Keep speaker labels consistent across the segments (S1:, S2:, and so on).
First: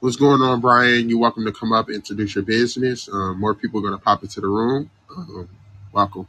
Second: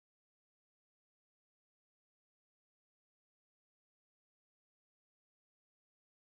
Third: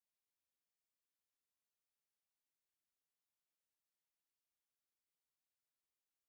S1: What's going on, Brian? You're welcome to come up and introduce your business. Um, more people are going to pop into the room. Um, welcome.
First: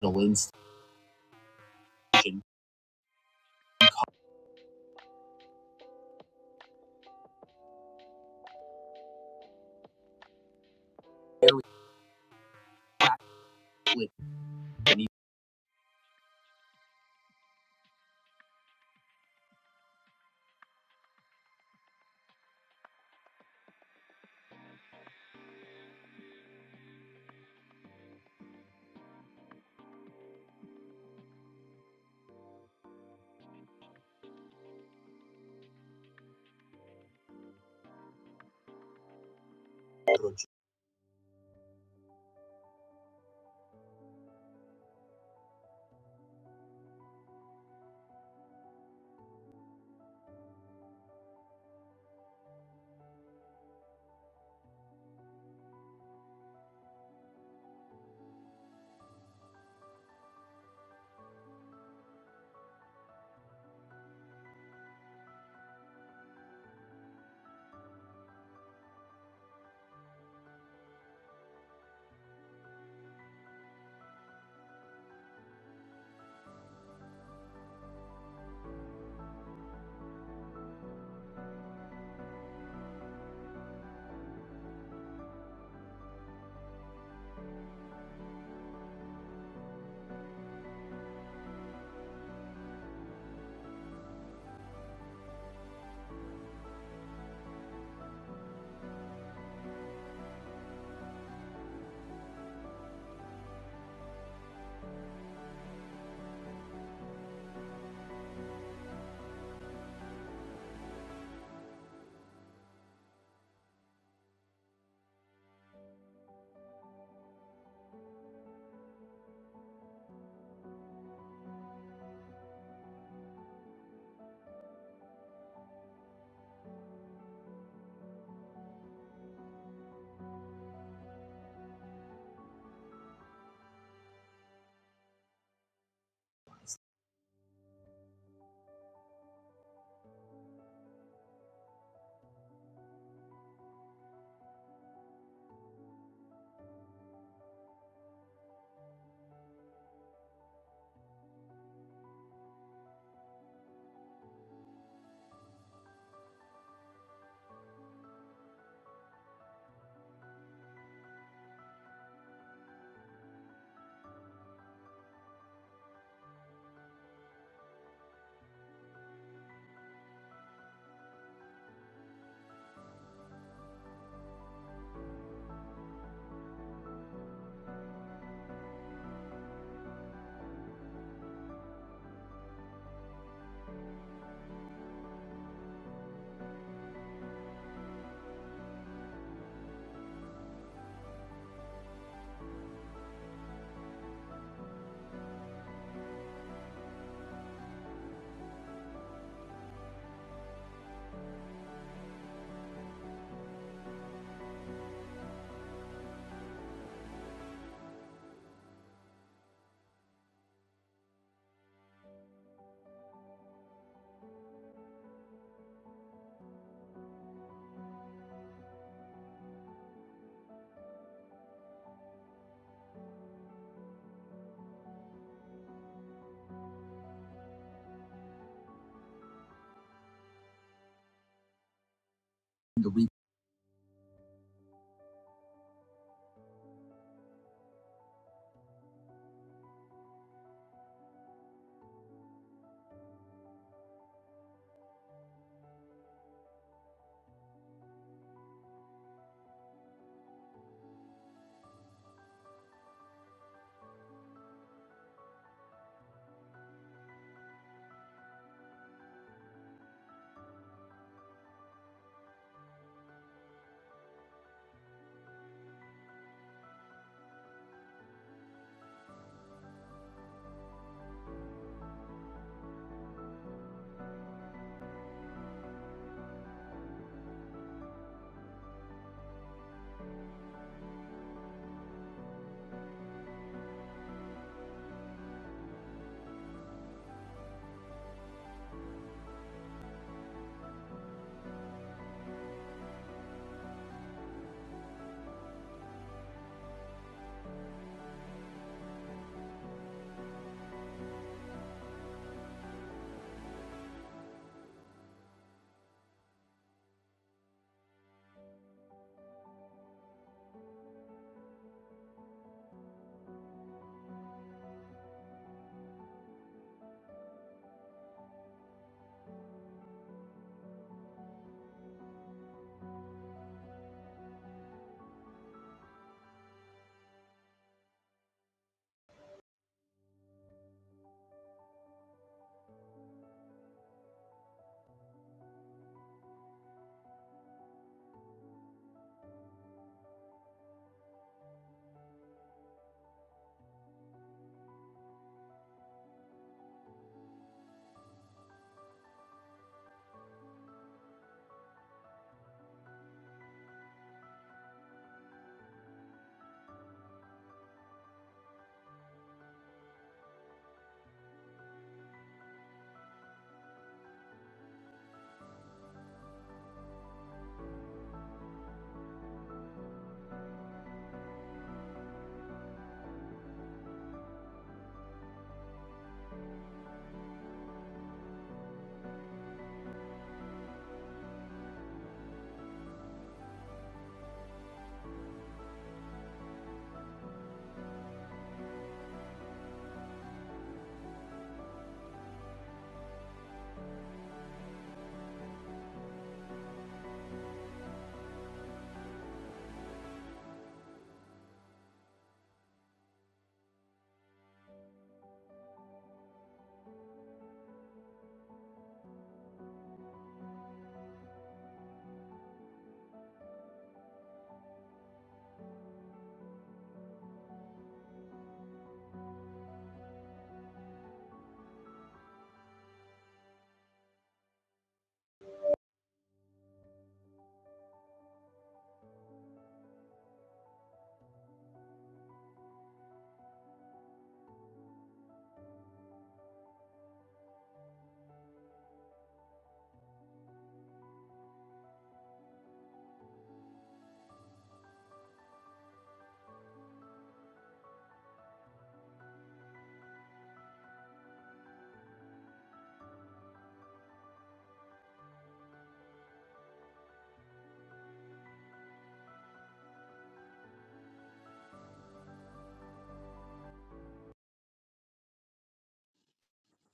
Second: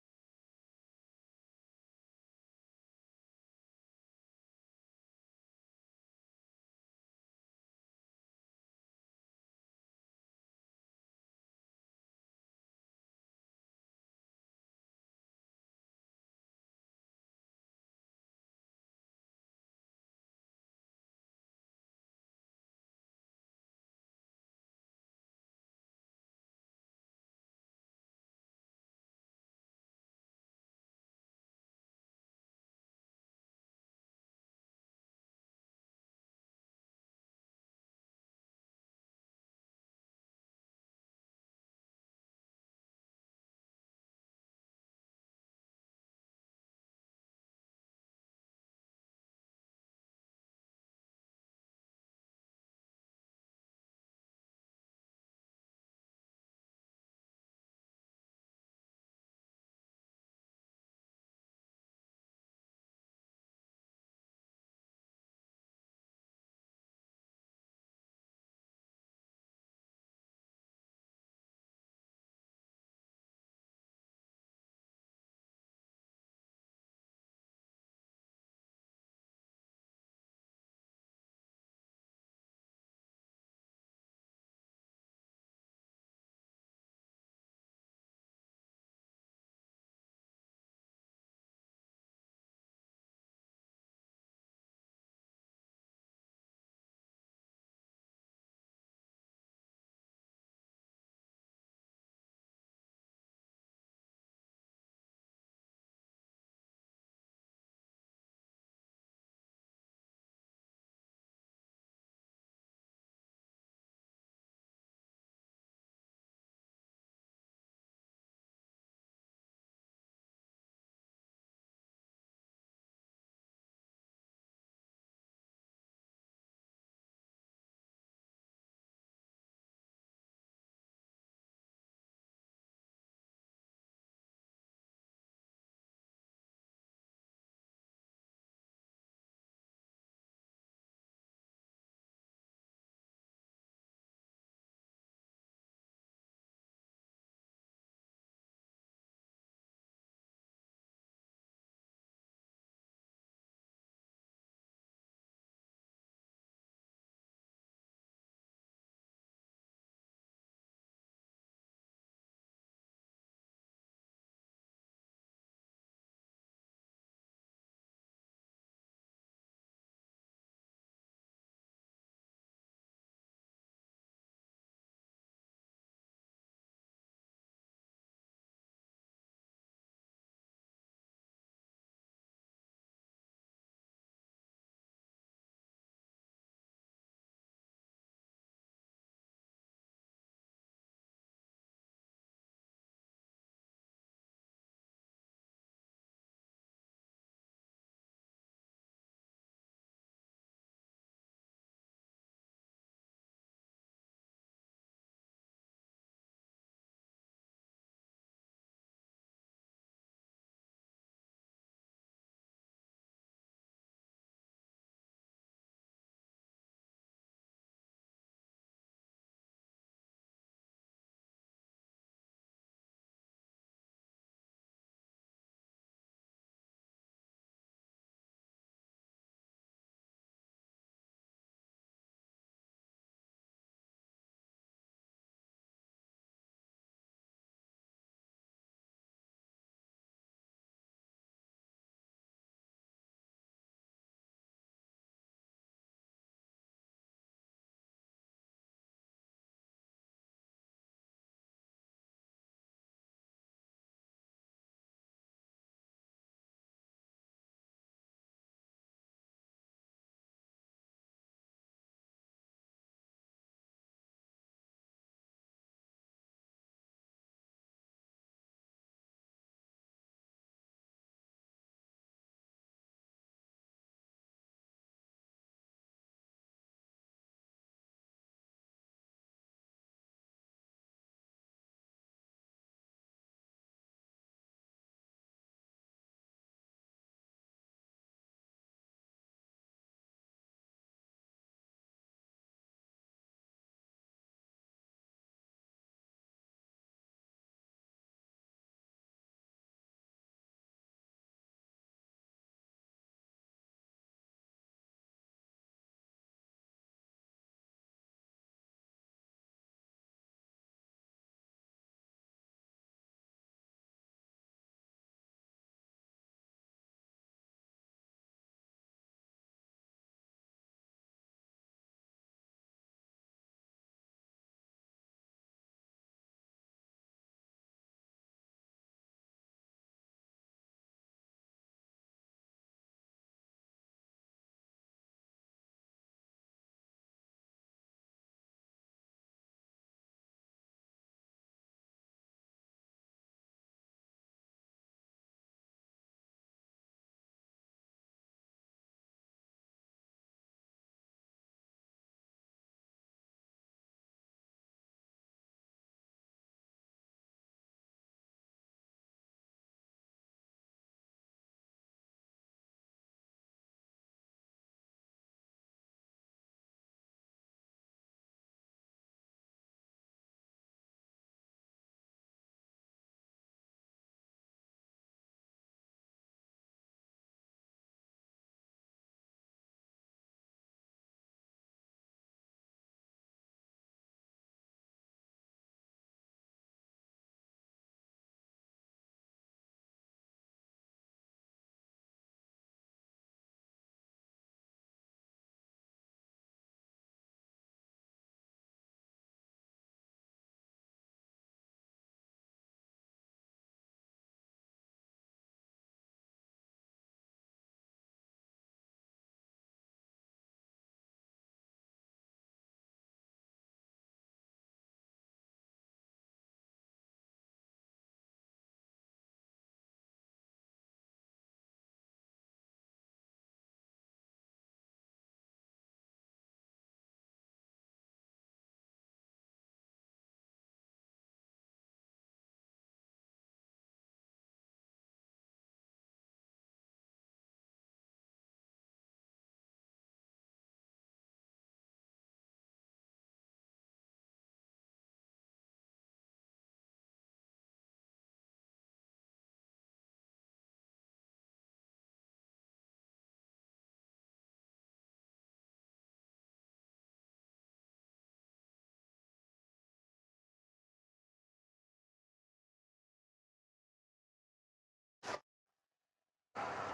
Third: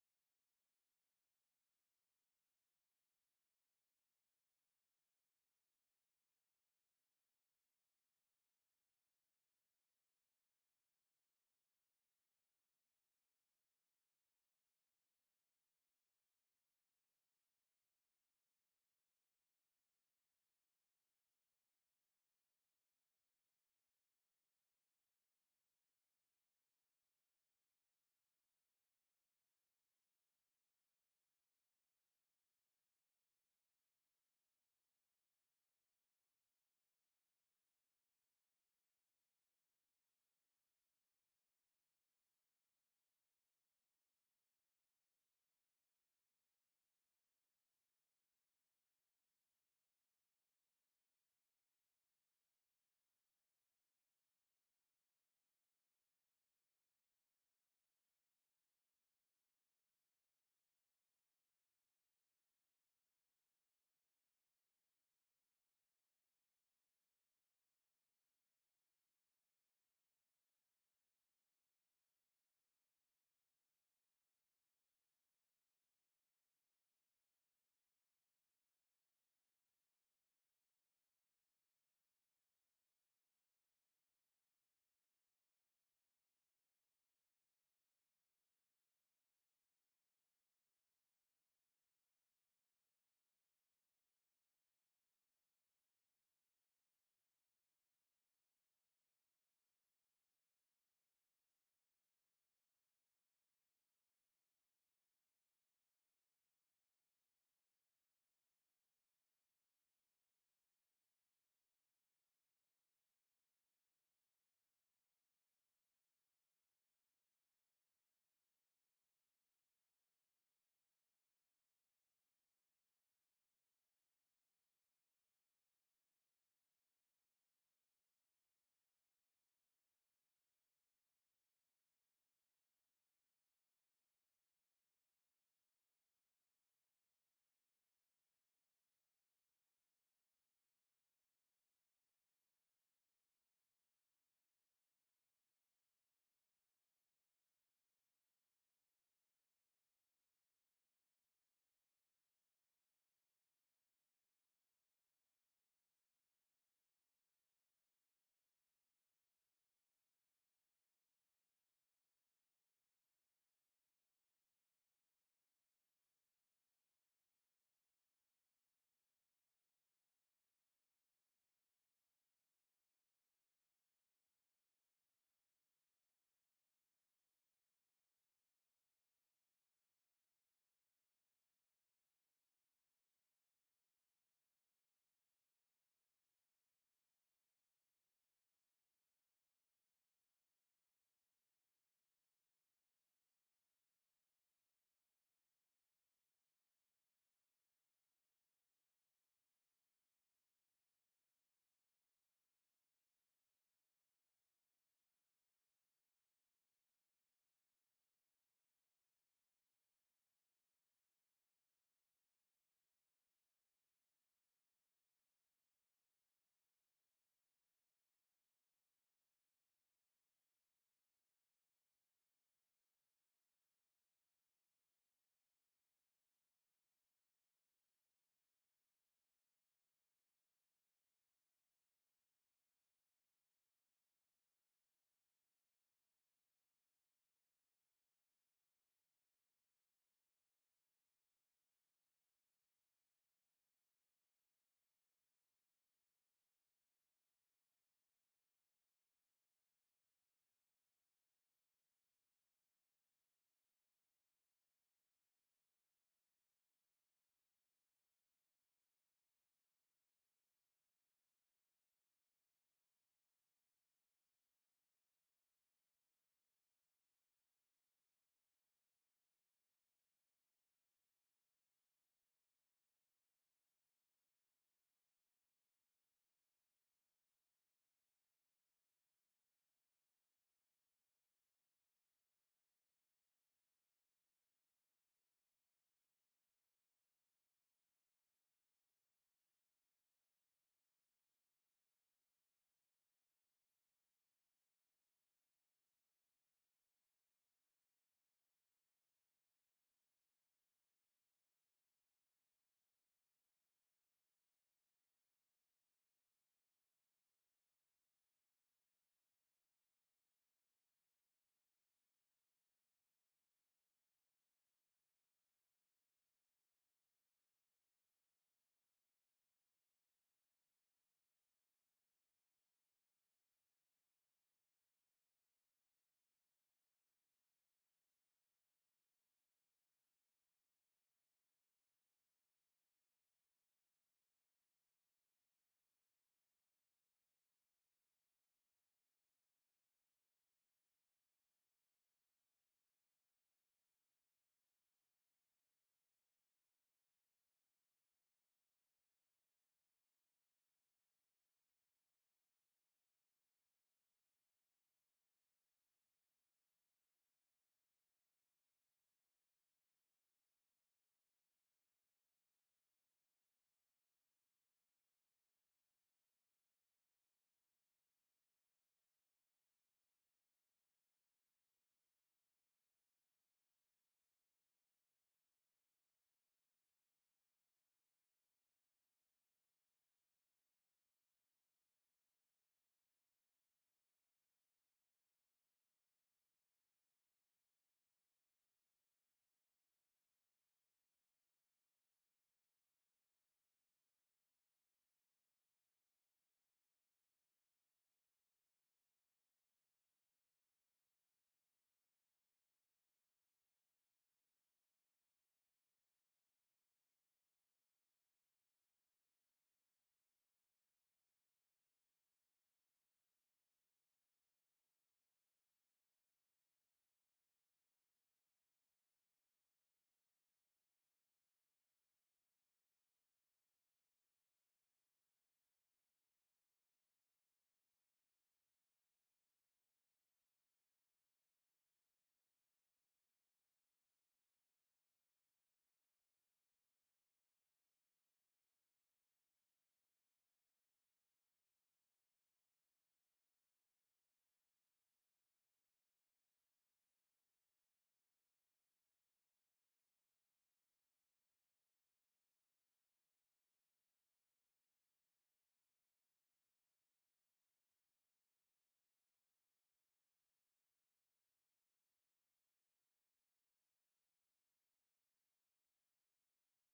S1: The Lynn Station.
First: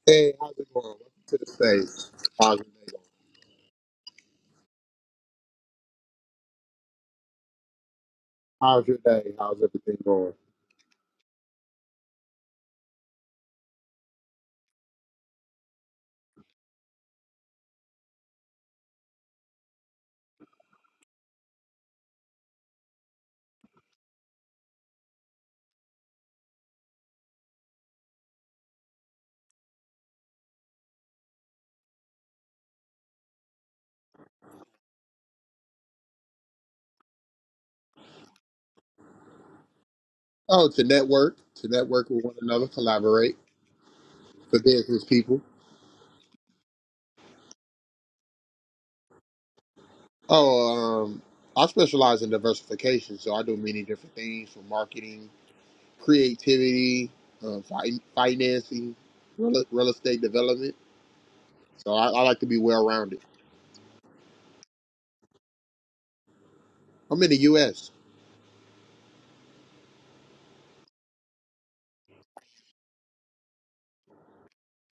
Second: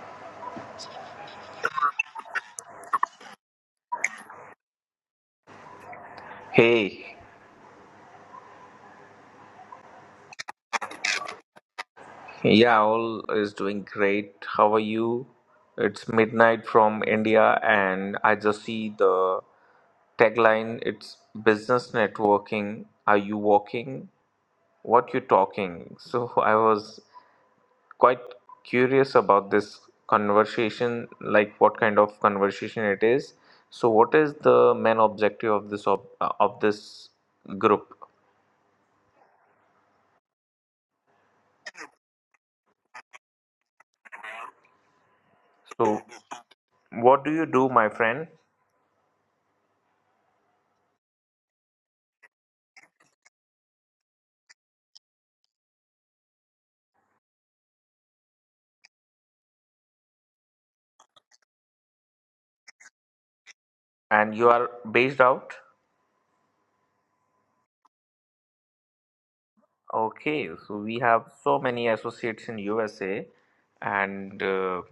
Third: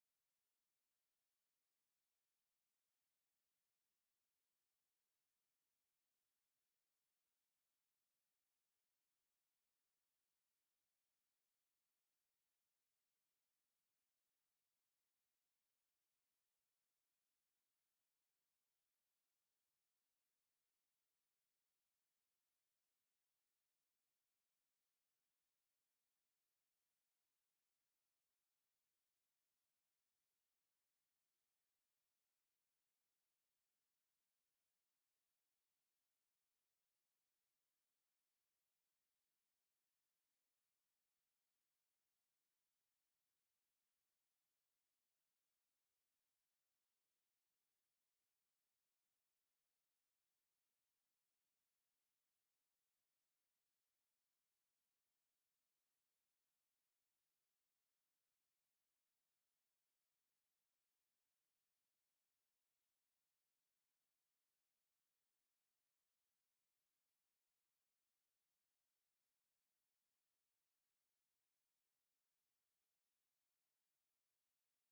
S1: Hey, how's it going? Welcome to the stage. How's your day going?
S2: Hey,
S1: How's your day? How's everything going?
S2: yeah, all is doing great. How are you? It's midnight from India, and I just see the tagline. It's business networking. Are you walking? What you talking? So I was quite curious about this conversation, like what kind of conversation it is. So what is the main objective of this ob uh, of this group?
S1: Oh, to network, to network with one another, collaborate for business people.
S2: So what do you do, my friend?
S1: Oh, um, I specialize in diversification, so I do many different things from marketing, creativity, uh, fi- financing, real, real estate development. So I, I like to be well rounded.
S2: And you are based out?
S1: I'm in the U.S.
S2: Okay, so we have so many associates in USA, and uh,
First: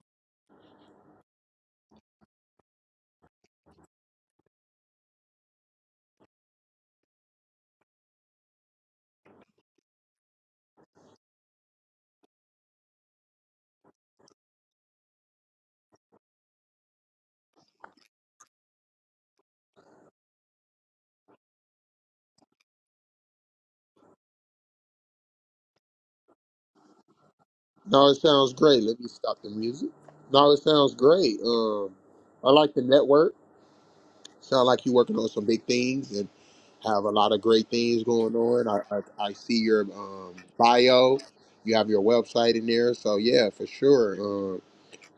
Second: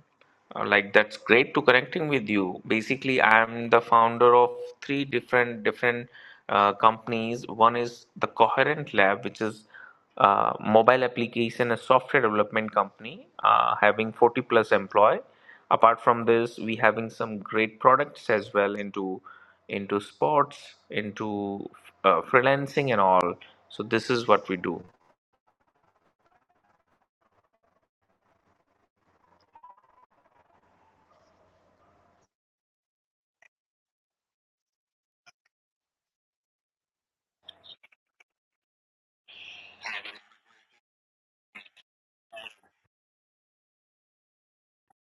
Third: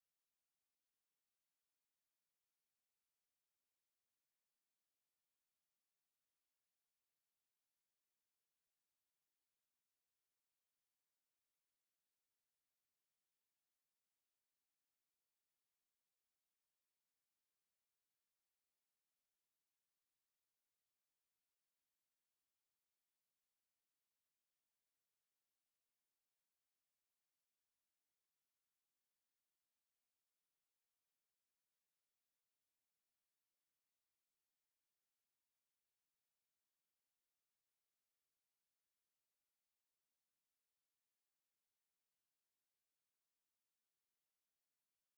S2: uh, like that's great to connecting with you. Basically, I'm the founder of three different different uh, companies. One is the Coherent Lab, which is uh, mobile application and software development company, uh, having 40 plus employee. Apart from this, we having some great products as well into into sports, into uh, freelancing and all. So this is what we do.
S1: No, it sounds great. Let me stop the music. No, it sounds great. Um, I like the network. Sound like you're working on some big things and have a lot of great things going on. I I, I see your um, bio. You have your website in there, so yeah, for sure. Um,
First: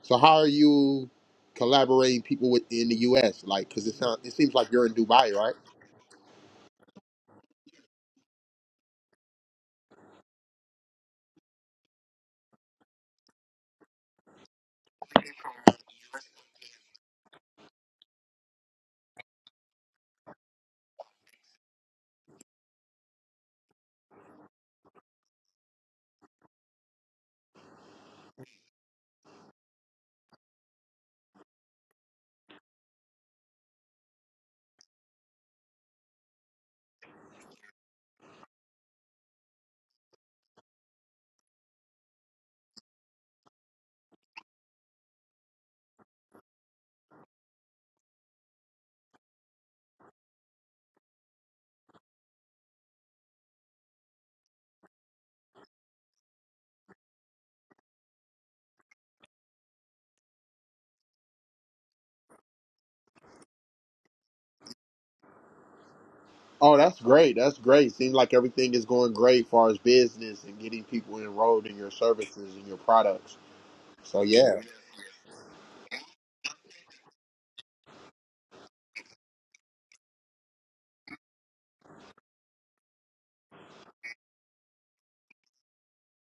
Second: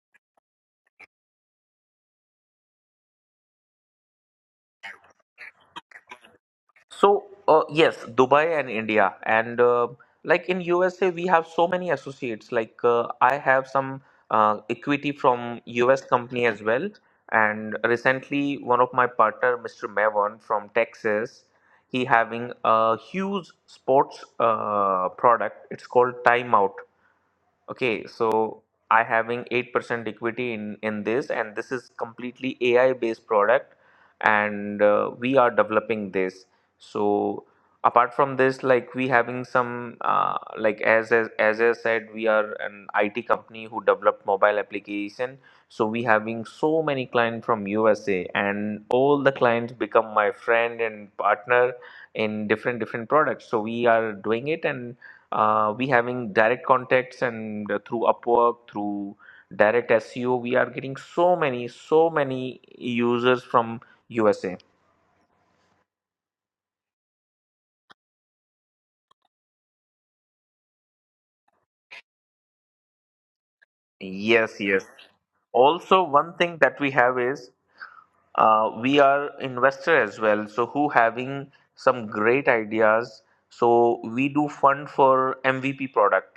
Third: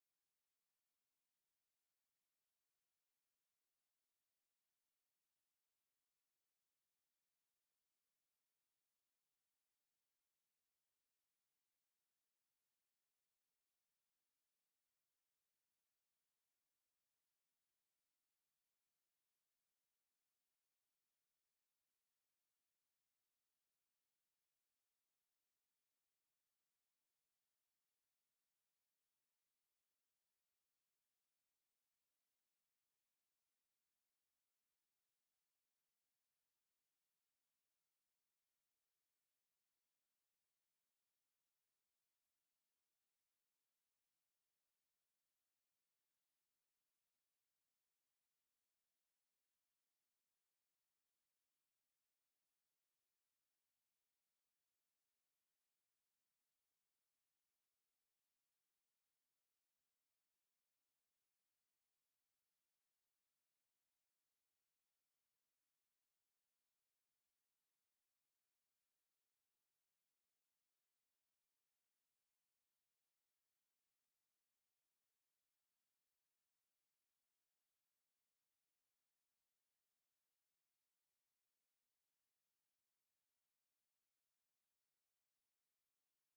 S1: so how are you collaborating people with in the U.S. like? Because it sounds it seems like you're in Dubai, right?
S2: So, uh, yes, Dubai and India. And uh, like in USA, we have so many associates. Like uh, I have some uh, equity from US company as well. And recently, one of my partner, Mr. Mevon from Texas, he having a huge sports uh, product. It's called Timeout. Okay, so I having 8% equity in in this and this is completely AI based product and uh, we are developing this. So apart from this like we having some uh, like as, as as I said we are an IT company who developed mobile application. So we having so many clients from USA and all the clients become my friend and partner in different different products. So we are doing it and uh, we having direct contacts and uh, through upwork through direct seo we are getting so many so many users from usa
S1: Oh, that's great. That's great. Seems like everything is going great as far as business and getting people enrolled in your services and your products. So
S2: yes
S1: yeah.
S2: yes also one thing that we have is uh, we are investor as well so who having some great ideas so we do fund for mvp product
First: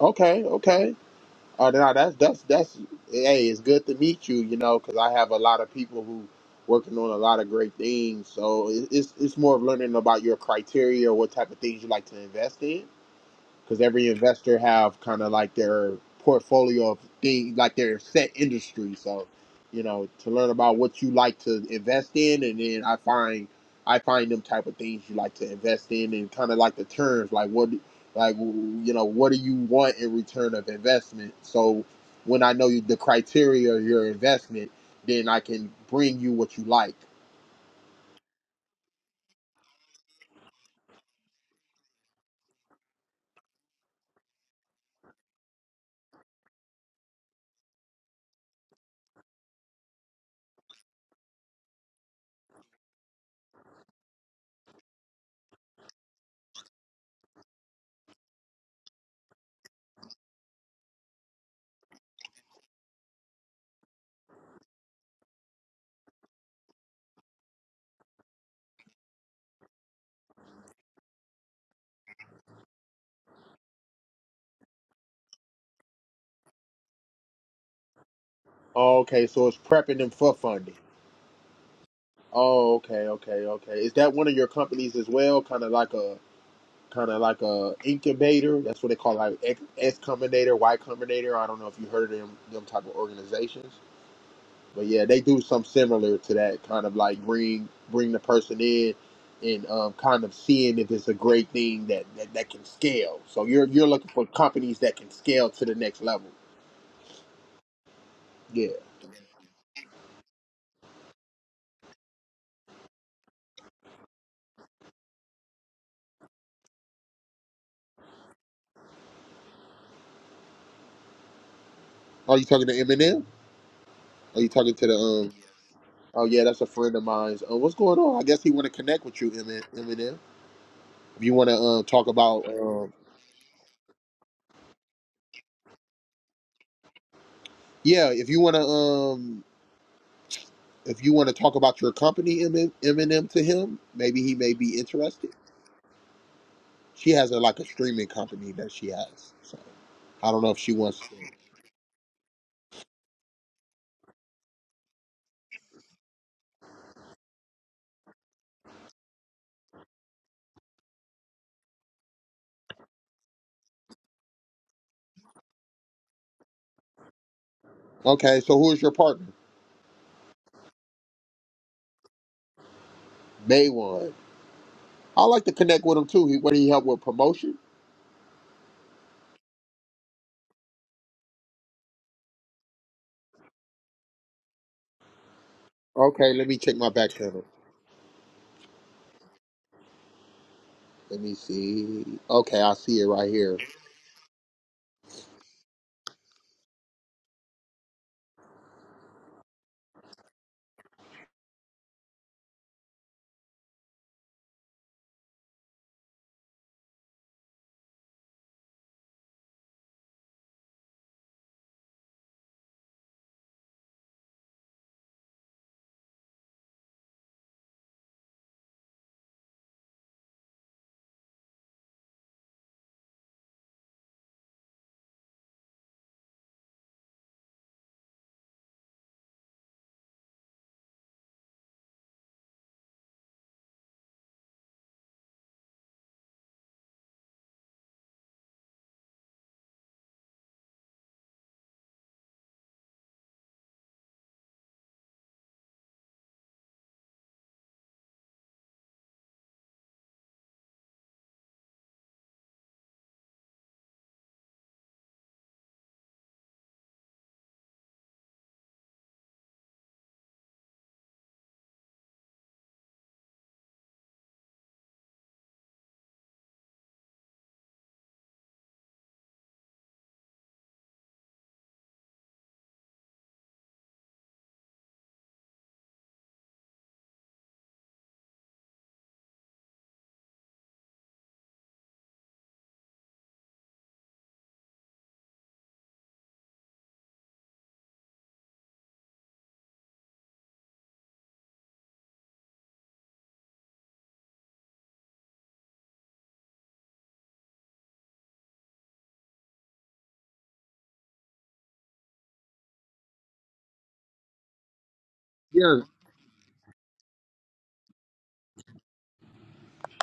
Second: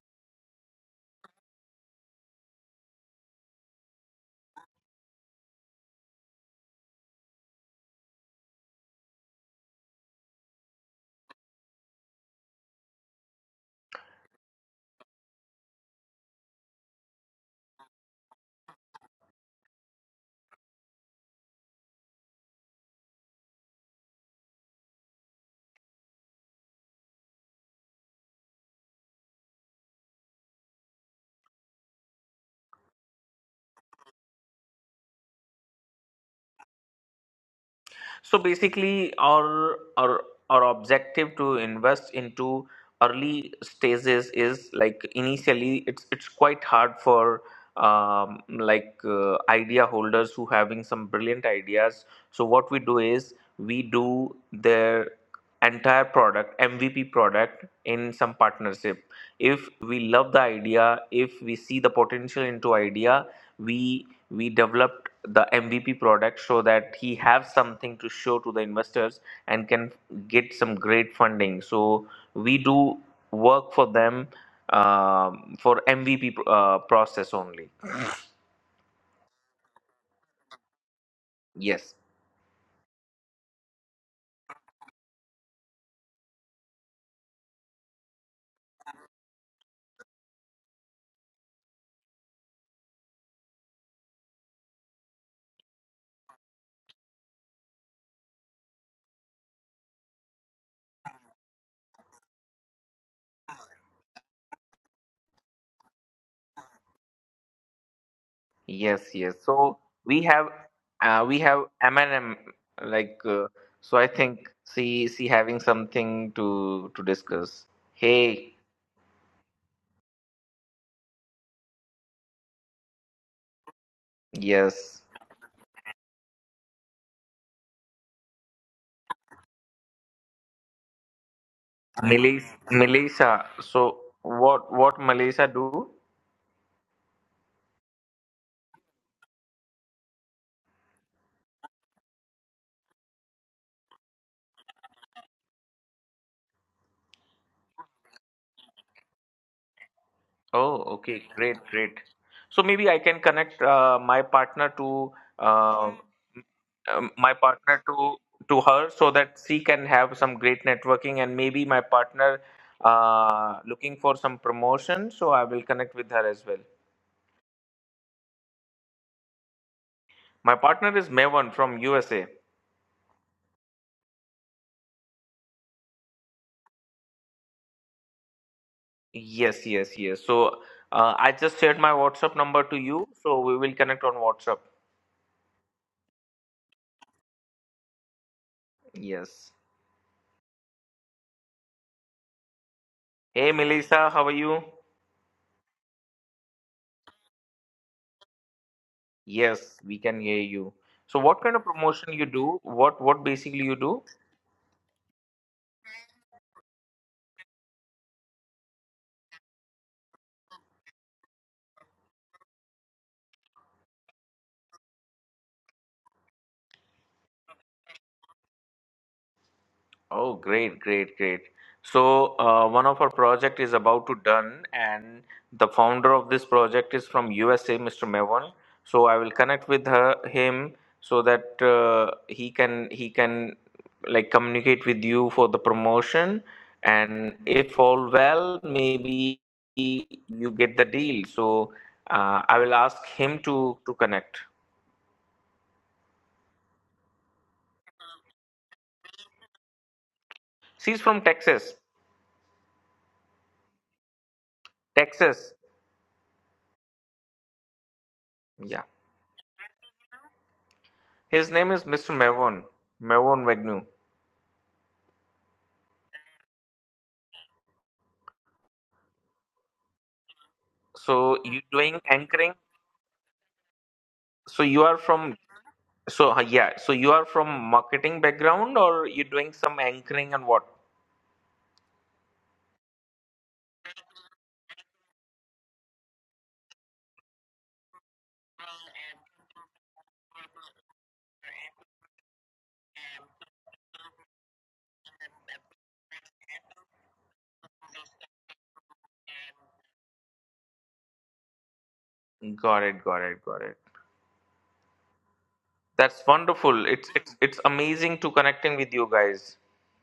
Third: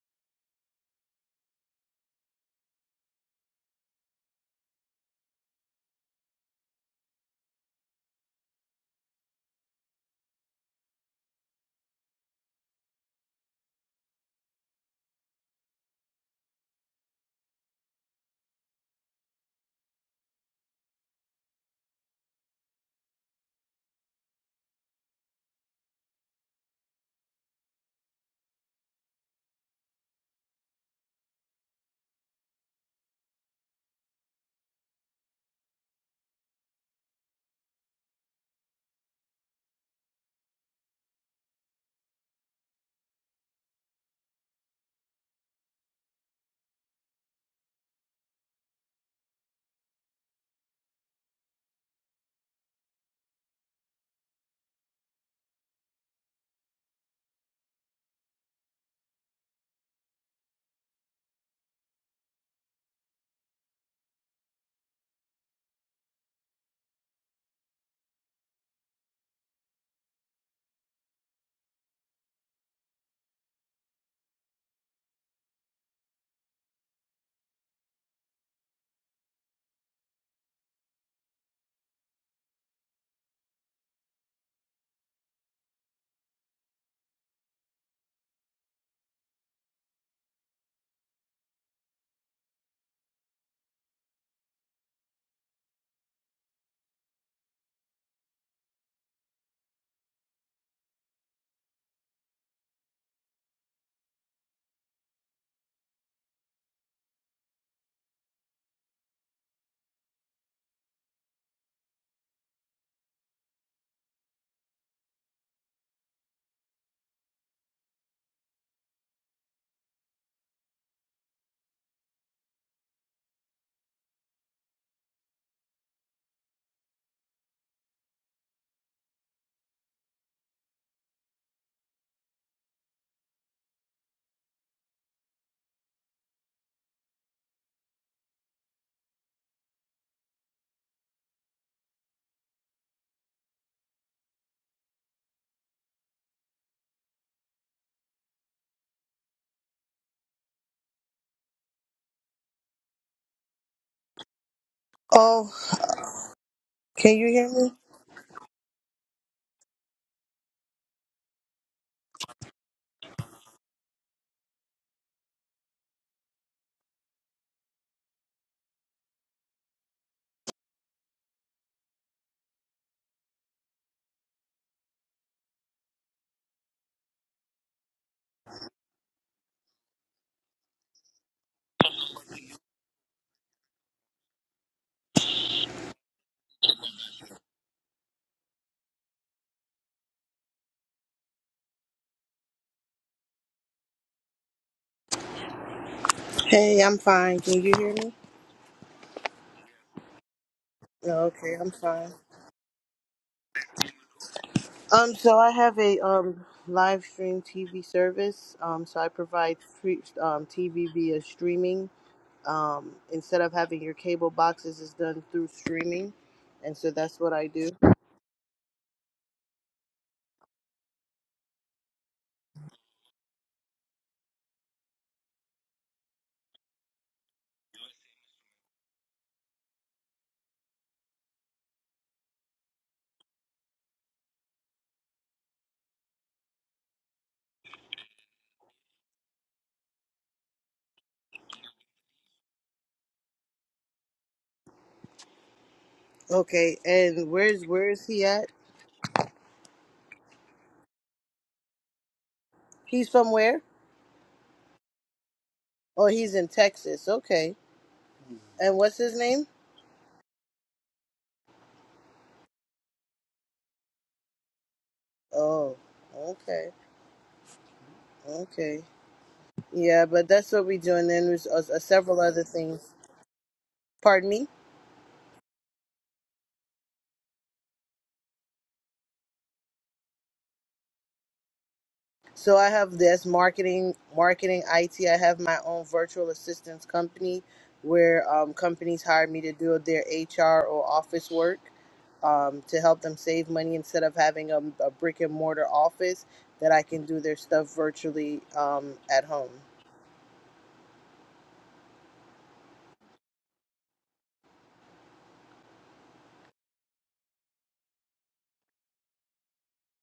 S1: Okay, okay. Uh, now that's that's that's hey, it's good to meet you. You know, because I have a lot of people who working on a lot of great things. So it, it's it's more of learning about your criteria, what type of things you like to invest in, because every investor have kind of like their portfolio of things like their set industry so you know to learn about what you like to invest in and then i find i find them type of things you like to invest in and kind of like the terms like what like you know what do you want in return of investment so when i know you, the criteria of your investment then i can bring you what you like
S2: So basically, our our our objective to invest into early stages is like initially it's it's quite hard for um, like uh, idea holders who having some brilliant ideas. So what we do is we do their entire product MVP product in some partnership. If we love the idea, if we see the potential into idea, we we develop the MVP product so that he has something to show to the investors and can get some great funding. So we do work for them um for MVP uh, process only.
S1: oh, okay so it's prepping them for funding
S2: Yes,
S1: Oh, okay, okay, okay. Is that one of your companies as well? Kind of like a kind of like a incubator. That's what they call it, like X Combinator, Y Combinator. I don't know if you heard of them them type of organizations, but yeah, they do something similar to that kind of like bring bring the person in and um, kind of seeing if it's a great thing that, that that can scale. So you're you're looking for companies that can scale to the next level. Yeah.
S2: yes, yes. So we have uh, we have M and M like uh, so. I think she she having something to to discuss. Hey,
S1: Are you talking to Eminem? Are you talking to the
S2: yes,
S1: um? Oh yeah, that's a friend of mine's. Uh, what's going on? I guess he want to connect with you, Emin- Eminem. If you want to uh, talk about
S2: Melis-
S1: uh,
S2: Melissa. So what what Melissa do?
S1: Yeah, if you want to, um, if you want to talk about your company, M- Eminem, to him, maybe he may be interested. She has a like a streaming company that she has. So I don't know if she
S2: Oh,
S1: wants. To.
S2: okay, great, great. So maybe I can connect uh, my partner to
S3: Oh,
S2: uh, um,
S3: can you
S2: my
S3: hear me?
S2: partner to to her so that she can have some great networking and maybe my partner uh, looking for some promotion. So I will connect with her as well.
S1: Okay, so who is your partner?
S2: My partner is Mevan from USA.
S1: May one. I like to connect with him too. He what he help with promotion?
S2: Yes, yes, yes. So uh, I just shared my WhatsApp number to you. So we will connect on WhatsApp.
S1: Okay, let me check my back channel.
S2: Yes.
S1: Let me see. Okay, I see it right
S2: Hey,
S1: here.
S2: Melissa, how are you?
S3: Hey, I'm fine. Can you hear me?
S2: Yes, we can hear you.
S3: No,
S2: So what
S3: okay,
S2: kind of
S3: I'm fine.
S2: promotion you do? What what basically you do?
S3: Um, so I have a um live stream TV service. Um, so I provide free um TV via streaming. Um, instead of having your cable boxes, is done through streaming, and so that's what I do.
S2: Oh, great, great, great. So uh, one of our project is about to done, and the founder of this project is from USA, Mr. Mevon. So I will connect with her, him so that uh, he can he can like communicate with you for the promotion, and if all well, maybe you get the deal. So uh, I will ask him to to connect.
S3: Okay, and where's where is he at?
S2: She's from Texas.
S3: He's from where?
S2: Texas.
S3: Oh, he's in Texas. Okay, and
S2: Yeah.
S3: what's his name?
S2: His name is Mr. Mavon. Mavon Wagnu.
S3: Oh, okay, okay. Yeah, but that's what we do, and then
S2: So
S3: there's uh,
S2: you
S3: uh,
S2: doing
S3: several other
S2: anchoring?
S3: things. Pardon me.
S2: So you are from so uh, yeah. So you are from marketing background or you doing some anchoring and what?
S3: So I have this marketing, marketing IT. I have my own virtual assistance company, where um, companies hire me to do their HR or office work um, to help them save money instead of having a, a brick and mortar office that I can do their stuff virtually um, at home.
S2: Got it, got it, got it. That's wonderful. It's it's it's amazing to connecting with you guys.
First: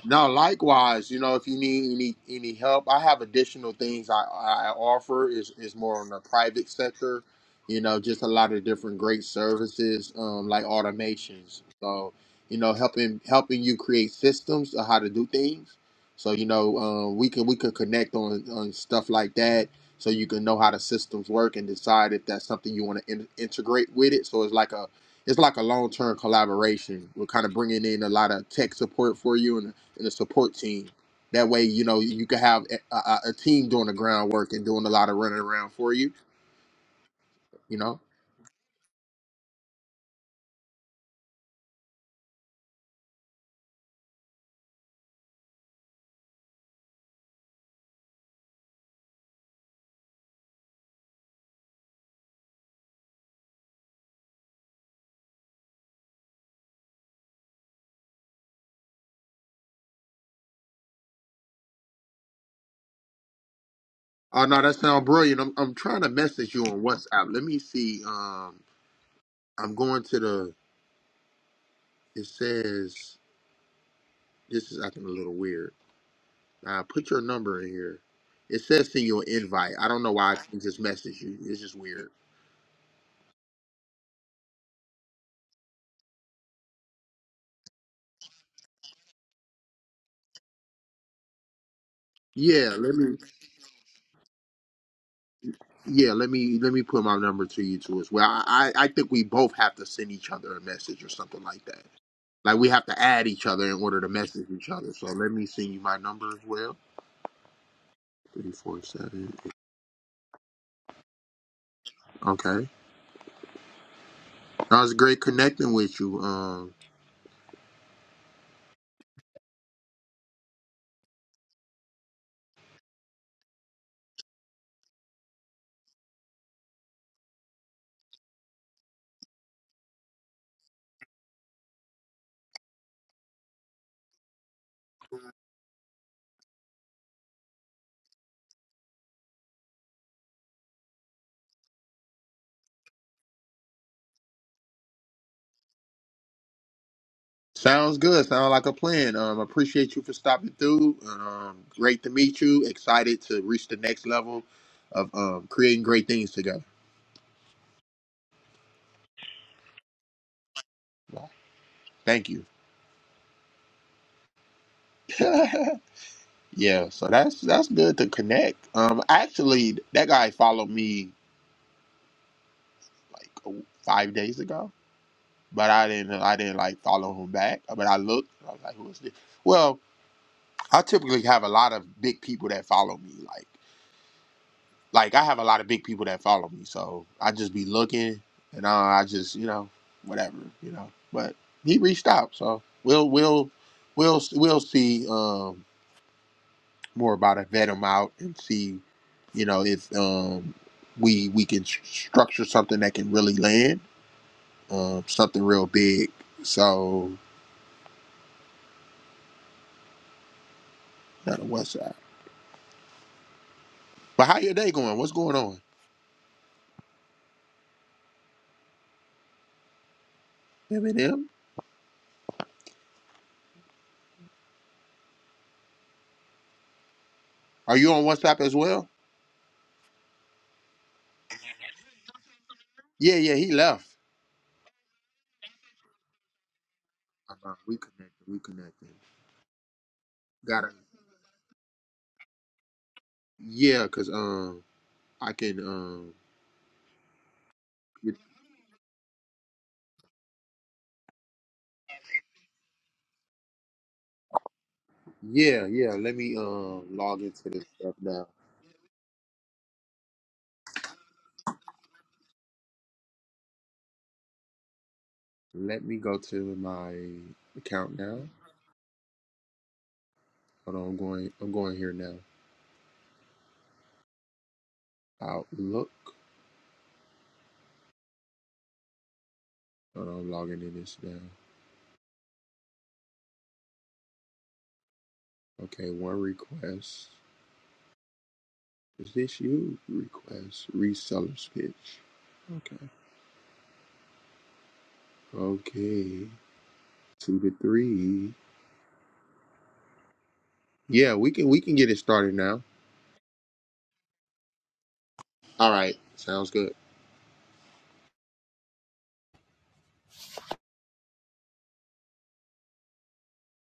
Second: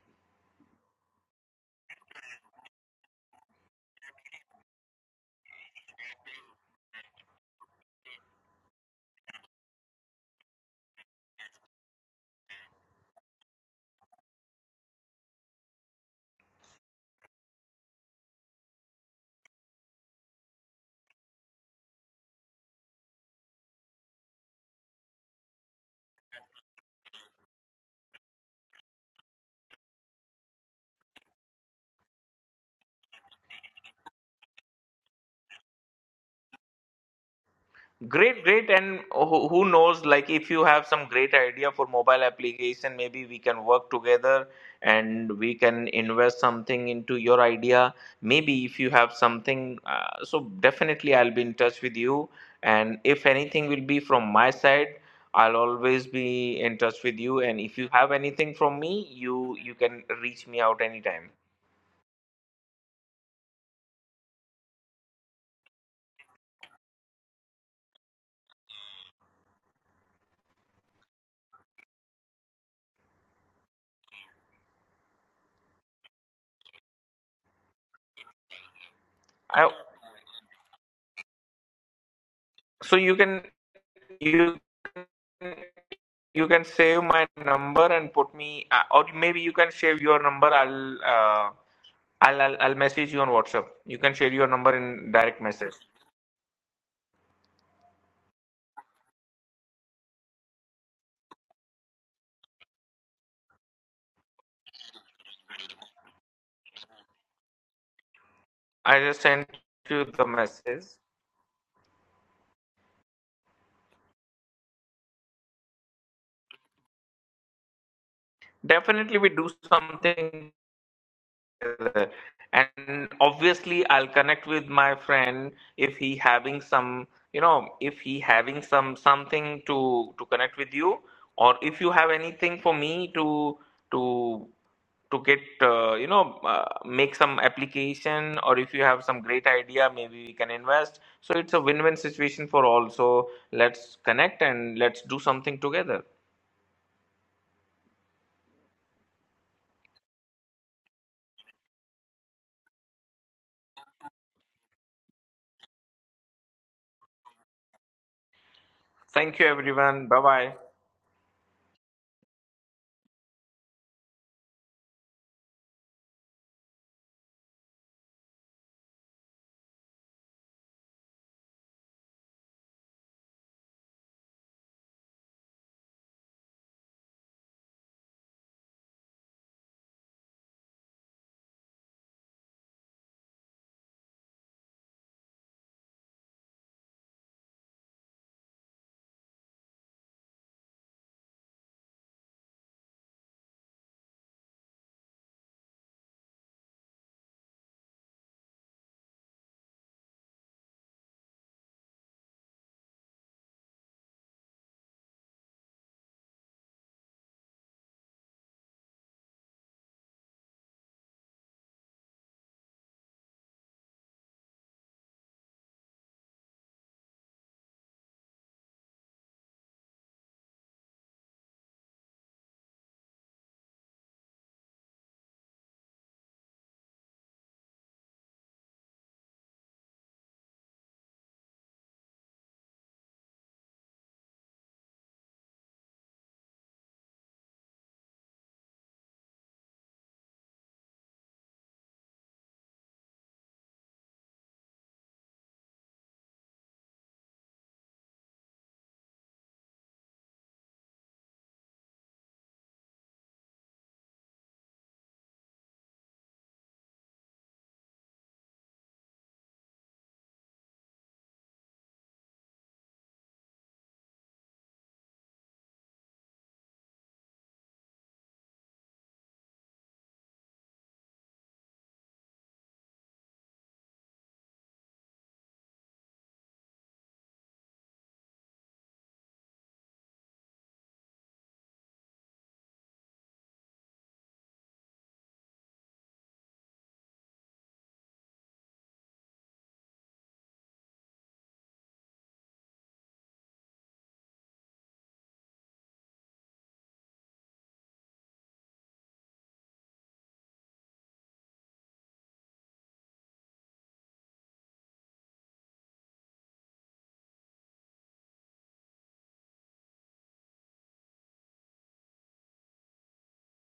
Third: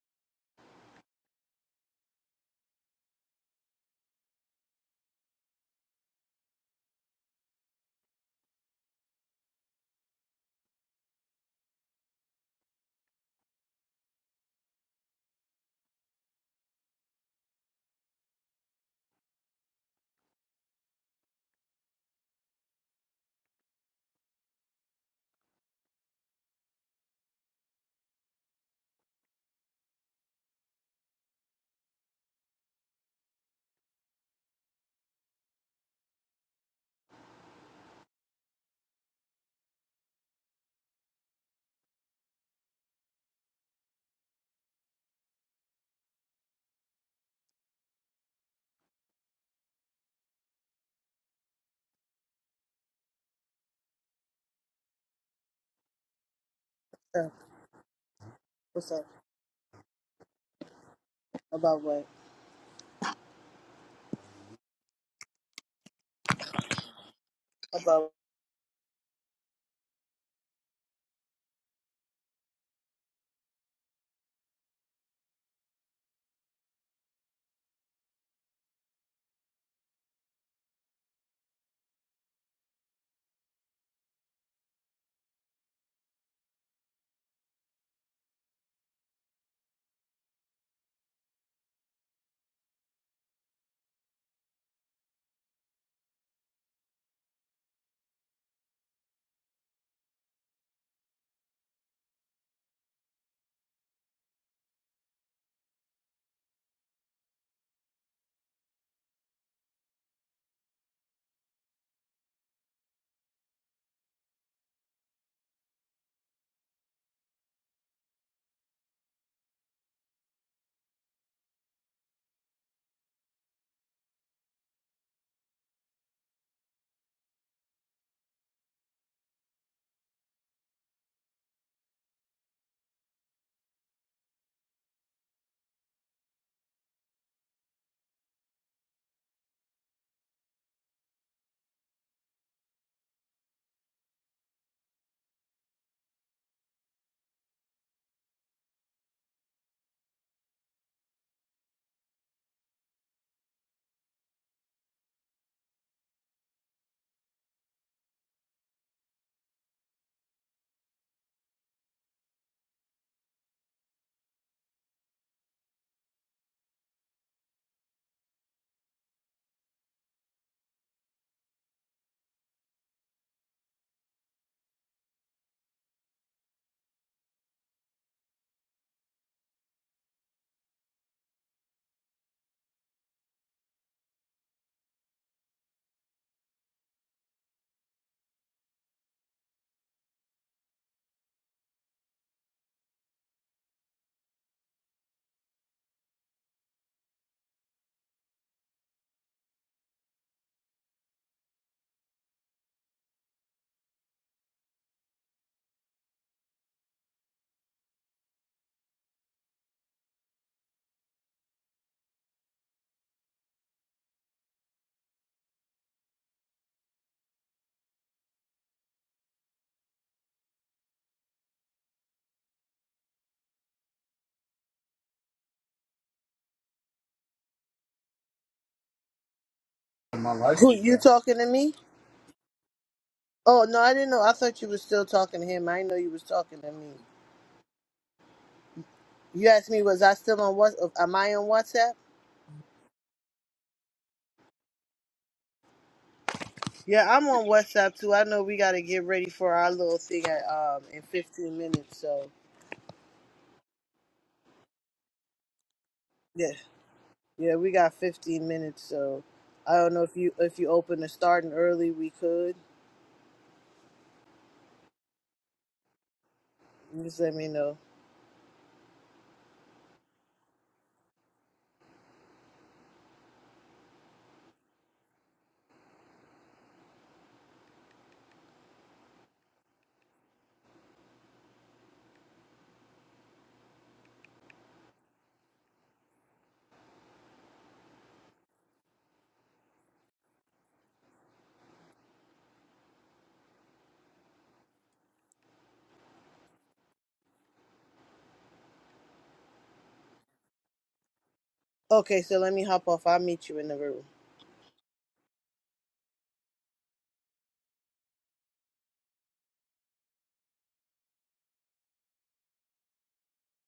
S1: No, likewise, you know, if you need any any help, I have additional things I, I offer is is more on the private sector, you know, just a lot of different great services, um, like automations. So, you know, helping helping you create systems of how to do things. So, you know, um, we can we could connect on on stuff like that, so you can know how the systems work and decide if that's something you want to in, integrate with it. So it's like a it's like a long term collaboration. We're kind of bringing in a lot of tech support for you and and a support team. That way, you know, you can have a, a, a team doing the groundwork and doing a lot of running around for you. You know.
S2: Great, great, and who who knows? Like, if you have some great idea for mobile application, maybe we can work together and we can invest something into your idea. Maybe if you have something, uh, so definitely I'll be in touch with you. And if anything will be from my side, I'll always be in touch with
S3: Uh,
S2: you. And if you have anything from
S3: what's
S2: me,
S3: up
S2: you you can reach me out anytime.
S3: about what
S1: Oh no, that sounds brilliant. I'm I'm trying to message you on WhatsApp. Let me see.
S3: about
S1: Um, I'm going to the. It says this is acting a little weird. Uh, put your number in here. It says send you an
S2: I,
S1: invite. I don't know why I can just message you. It's just weird.
S2: so you can you you can save my number and put me, uh, or maybe you can save your number. I'll, uh, I'll, I'll,
S1: Yeah,
S2: I'll
S1: let
S2: message
S1: me.
S2: you on WhatsApp. You can share your number in direct message.
S1: Yeah, let me let me put my number to you too as well. I I I think we both have to send each other a message or something like that. Like we have to add each other in order to message each other. So let me send you my number as well. Three four
S2: I just
S1: seven.
S2: sent you the message.
S1: Okay, that was great connecting with you. Um,
S2: Definitely, we do something together. And obviously, I'll connect with my friend if he having some, you know, if he having some something to to connect with you, or if you have anything for me to to to get uh, you know uh, make some application or if you have some great idea maybe we can invest so it's a win-win situation for all so let's connect and let's do something together
S1: sounds good. Sounds like a plan. Um, appreciate you for stopping through. Um, great to meet you. Excited to reach the next level of um creating great things together.
S2: thank you everyone bye bye
S1: Well, Thank you. Yeah, so that's that's good to connect. Um, actually, that guy followed me like a- five days ago, but I didn't I didn't like follow him back. But I looked, and I was like, who is this? Well, I typically have a lot of big people that follow me. Like like I have a lot of big people that follow me, so I just be looking, and I, I just you know whatever you know. But he reached out, so we'll we'll we'll we'll see. Um. more about it, vet them out, and see, you know, if um, we we can s- structure something that can really land, um, something real big. So not a WhatsApp. But how your day going? What's going on? Eminem, are you on WhatsApp as well?
S3: My life who you talking to me?
S1: Yeah, yeah, he
S3: Oh no,
S1: left.
S3: I didn't know. I thought you were still talking to him. I didn't know you was talking to me.
S1: Uh, we connected. We connected.
S3: You asked me, was I still on
S1: Got to
S3: what? Am I on WhatsApp?
S1: Yeah, cause um, I can um,
S3: Yeah, I'm on WhatsApp too.
S1: get-
S3: I know we got to get ready for our little thing at, um in 15 minutes. So
S1: yeah, yeah. Let me
S3: yeah,
S1: um log into
S3: yeah,
S1: this
S3: we got
S1: stuff now.
S3: 15 minutes. So I don't know if you if you open the starting early, we could.
S1: Let me go to my
S3: Just let me know.
S1: account now. Hold on, I'm going. I'm going here now. Outlook. Hold on, I'm logging in this now. Okay, one request. Is this you? Request. Reseller's pitch. Okay. Okay. Two to three. Yeah, we can we can get it
S3: Okay,
S1: started
S3: so let
S1: now.
S3: me hop off. I'll meet you in the room.
S1: All right. Sounds good.